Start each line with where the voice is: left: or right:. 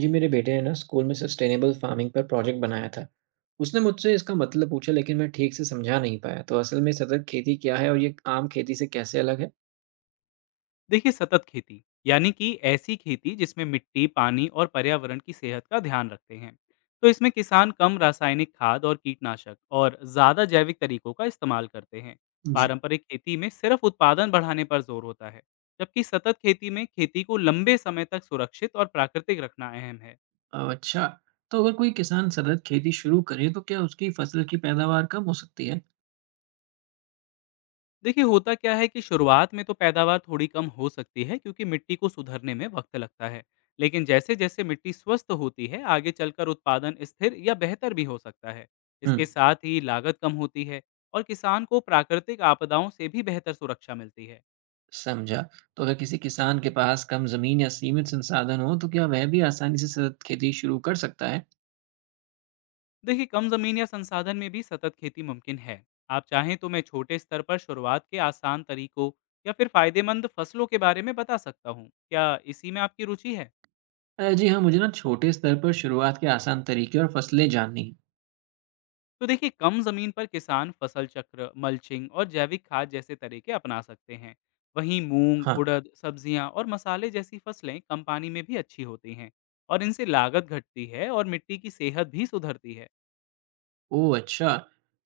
right: जी, मेरे बेटे ने ना स्कूल में सस्टेनेबल फार्मिंग पर प्रोजेक्ट बनाया था। उसने मुझसे इसका मतलब पूछा लेकिन मैं ठीक से समझा नहीं पाया। तो असल में सतत खेती क्या है और ये आम खेती से कैसे अलग है?
left: देखिए, सतत खेती यानी कि ऐसी खेती जिसमें मिट्टी, पानी और पर्यावरण की सेहत का ध्यान रखते हैं। तो इसमें किसान कम रासायनिक खाद और कीटनाशक और ज़्यादा जैविक तरीकों का इस्तेमाल करते हैं।
right: जी।
left: पारंपरिक खेती में सिर्फ उत्पादन बढ़ाने पर जोर होता है, जबकि सतत खेती में खेती को लंबे समय तक सुरक्षित और प्राकृतिक रखना अहम है।
right: अच्छा। तो अगर कोई किसान सतत खेती शुरू करे तो क्या उसकी फसल की पैदावार कम हो सकती है?
left: देखिए, होता क्या है कि शुरुआत में तो पैदावार थोड़ी कम हो सकती है, क्योंकि मिट्टी को सुधरने में वक्त लगता है। लेकिन जैसे जैसे मिट्टी स्वस्थ होती है, आगे चलकर उत्पादन स्थिर या बेहतर भी हो सकता है। इसके
right: हम्म।
left: साथ ही लागत कम होती है और किसान को प्राकृतिक आपदाओं से भी बेहतर सुरक्षा मिलती है।
right: समझा। तो अगर किसी किसान के पास कम जमीन या सीमित संसाधन हो तो क्या वह भी आसानी से सतत खेती शुरू कर सकता है?
left: देखिए, कम जमीन या संसाधन में भी सतत खेती मुमकिन है। आप चाहें तो मैं छोटे स्तर पर शुरुआत के आसान तरीकों या फिर फायदेमंद फसलों के बारे में बता सकता हूँ, क्या इसी में आपकी रुचि है?
right: जी हाँ, मुझे ना छोटे स्तर पर शुरुआत के आसान तरीके और फसलें जाननी है।
left: तो देखिए, कम जमीन पर किसान फसल चक्र, मल्चिंग और जैविक खाद जैसे तरीके अपना सकते हैं। वहीं मूंग,
right: हाँ।
left: उड़द, सब्जियां और मसाले जैसी फसलें कम पानी में भी अच्छी होती हैं। और इनसे लागत घटती है और मिट्टी की सेहत भी सुधरती है।
right: ओह! अच्छा।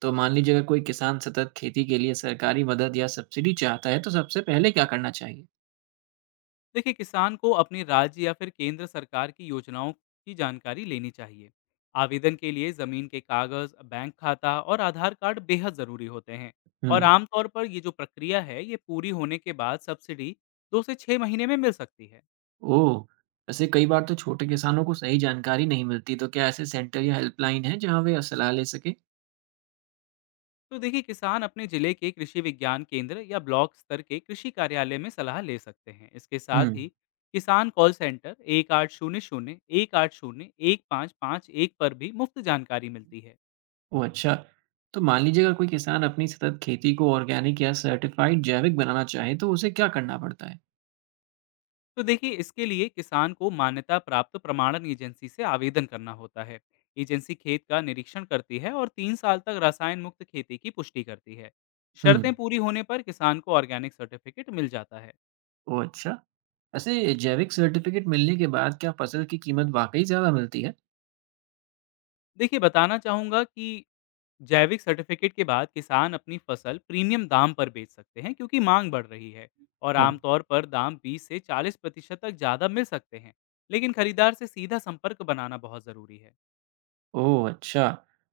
right: तो मान लीजिए अगर कोई किसान सतत खेती के लिए सरकारी मदद या सब्सिडी चाहता है, तो सबसे पहले क्या करना चाहिए?
left: देखिए, किसान को अपने राज्य या फिर केंद्र सरकार की योजनाओं की जानकारी लेनी चाहिए। आवेदन के लिए जमीन के कागज, बैंक खाता और आधार कार्ड बेहद जरूरी होते हैं।
right: हुँ।
left: और आमतौर पर ये जो प्रक्रिया है, ये पूरी होने के बाद सब्सिडी 2 से 6 महीने में मिल सकती है।
right: ओह! वैसे कई बार तो छोटे किसानों को सही जानकारी नहीं मिलती, तो क्या ऐसे सेंटर या हेल्पलाइन हैं, जहाँ वे सलाह ले सकें?
left: तो देखिए, किसान अपने जिले के कृषि विज्ञान केंद्र या ब्लॉक स्तर के कृषि कार्यालय में सलाह ले सकते हैं। इसके
right: हुँ।
left: साथ ही किसान कॉल सेंटर 1800-180-1551 पर भी मुफ्त जानकारी मिलती है।
right: ओह! अच्छा। तो मान लीजिए अगर कोई किसान अपनी सतत खेती को ऑर्गेनिक या सर्टिफ़ाइड जैविक बनाना चाहे, तो उसे क्या करना पड़ता है?
left: तो देखिए, इसके लिए किसान को मान्यता प्राप्त प्रमाणन एजेंसी से आवेदन करना होता है। एजेंसी खेत का निरीक्षण करती है और 3 साल तक रसायन मुक्त खेती की पुष्टि करती है।
right: हुँ।
left: शर्तें पूरी होने पर किसान को ऑर्गेनिक सर्टिफिकेट मिल जाता है।
right: ओह! अच्छा। वैसे जैविक सर्टिफ़िकेट मिलने के बाद क्या फसल की कीमत वाक़ई ज़्यादा मिलती है?
left: देखिए, बताना चाहूंगा कि जैविक सर्टिफिकेट के बाद किसान अपनी फसल प्रीमियम दाम पर बेच सकते हैं, क्योंकि मांग बढ़ रही है। और
right: हाँ।
left: आमतौर पर दाम 20 से 40% तक ज़्यादा मिल सकते हैं। लेकिन खरीदार से सीधा संपर्क बनाना बहुत ज़रूरी है।
right: ओह! अच्छा।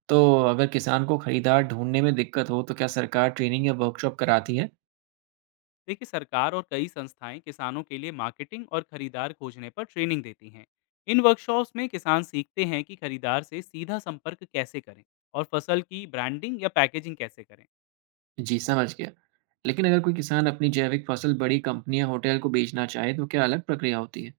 right: तो अगर किसान को खरीदार ढूँढने में दिक्कत हो, तो क्या सरकार ट्रेनिंग या वर्कशॉप कराती है?
left: देखिए, सरकार और कई संस्थाएं किसानों के लिए मार्केटिंग और खरीदार खोजने पर ट्रेनिंग देती हैं। इन वर्कशॉप्स में किसान सीखते हैं कि खरीदार से सीधा संपर्क कैसे करें और फसल की ब्रांडिंग या पैकेजिंग कैसे करें।
right: जी, समझ गया। लेकिन अगर कोई किसान अपनी जैविक फसल बड़ी कंपनी या होटल को बेचना चाहे, तो क्या अलग प्रक्रिया होती है?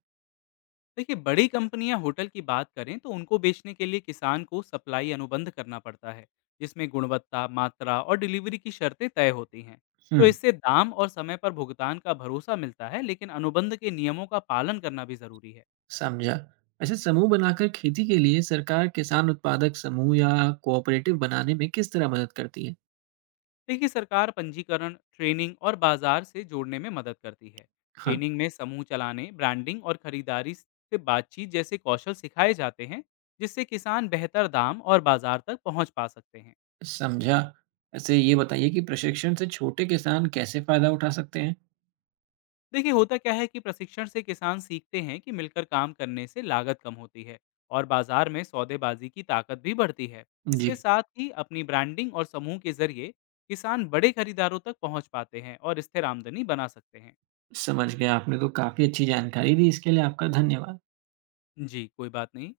left: देखिए, बड़ी कंपनियां, होटल की बात करें तो उनको बेचने के लिए किसान को सप्लाई अनुबंध करना पड़ता है, जिसमें गुणवत्ता, मात्रा और डिलीवरी की शर्तें तय होती हैं।
right: हुँ,
left: तो इससे दाम और समय पर भुगतान का भरोसा मिलता है, लेकिन अनुबंध के नियमों का पालन करना भी जरूरी है।
right: समझा। वैसे समूह बनाकर खेती के लिए सरकार किसान उत्पादक समूह या कोऑपरेटिव बनाने में किस तरह मदद करती है?
left: देखिए, सरकार पंजीकरण, ट्रेनिंग और बाजार से जोड़ने में मदद करती है।
right: हाँ,
left: ट्रेनिंग में समूह चलाने, ब्रांडिंग और खरीदारी से बातचीत जैसे कौशल सिखाए जाते हैं, जिससे किसान बेहतर दाम और बाजार तक पहुंच पा सकते हैं।
right: समझा। वैसे ये बताइए कि प्रशिक्षण से छोटे किसान कैसे फ़ायदा उठा सकते हैं?
left: देखिए, होता क्या है कि प्रशिक्षण से किसान सीखते हैं कि मिलकर काम करने से लागत कम होती है और बाजार में सौदेबाजी की ताकत भी बढ़ती है।
right: जी,
left: इसके साथ ही अपनी ब्रांडिंग और समूह के जरिए किसान बड़े खरीदारों तक पहुंच पाते हैं और स्थिर आमदनी बना सकते हैं।
right: समझ गया। आपने तो काफ़ी अच्छी जानकारी दी। इसके लिए आपका धन्यवाद।
left: जी, कोई बात नहीं।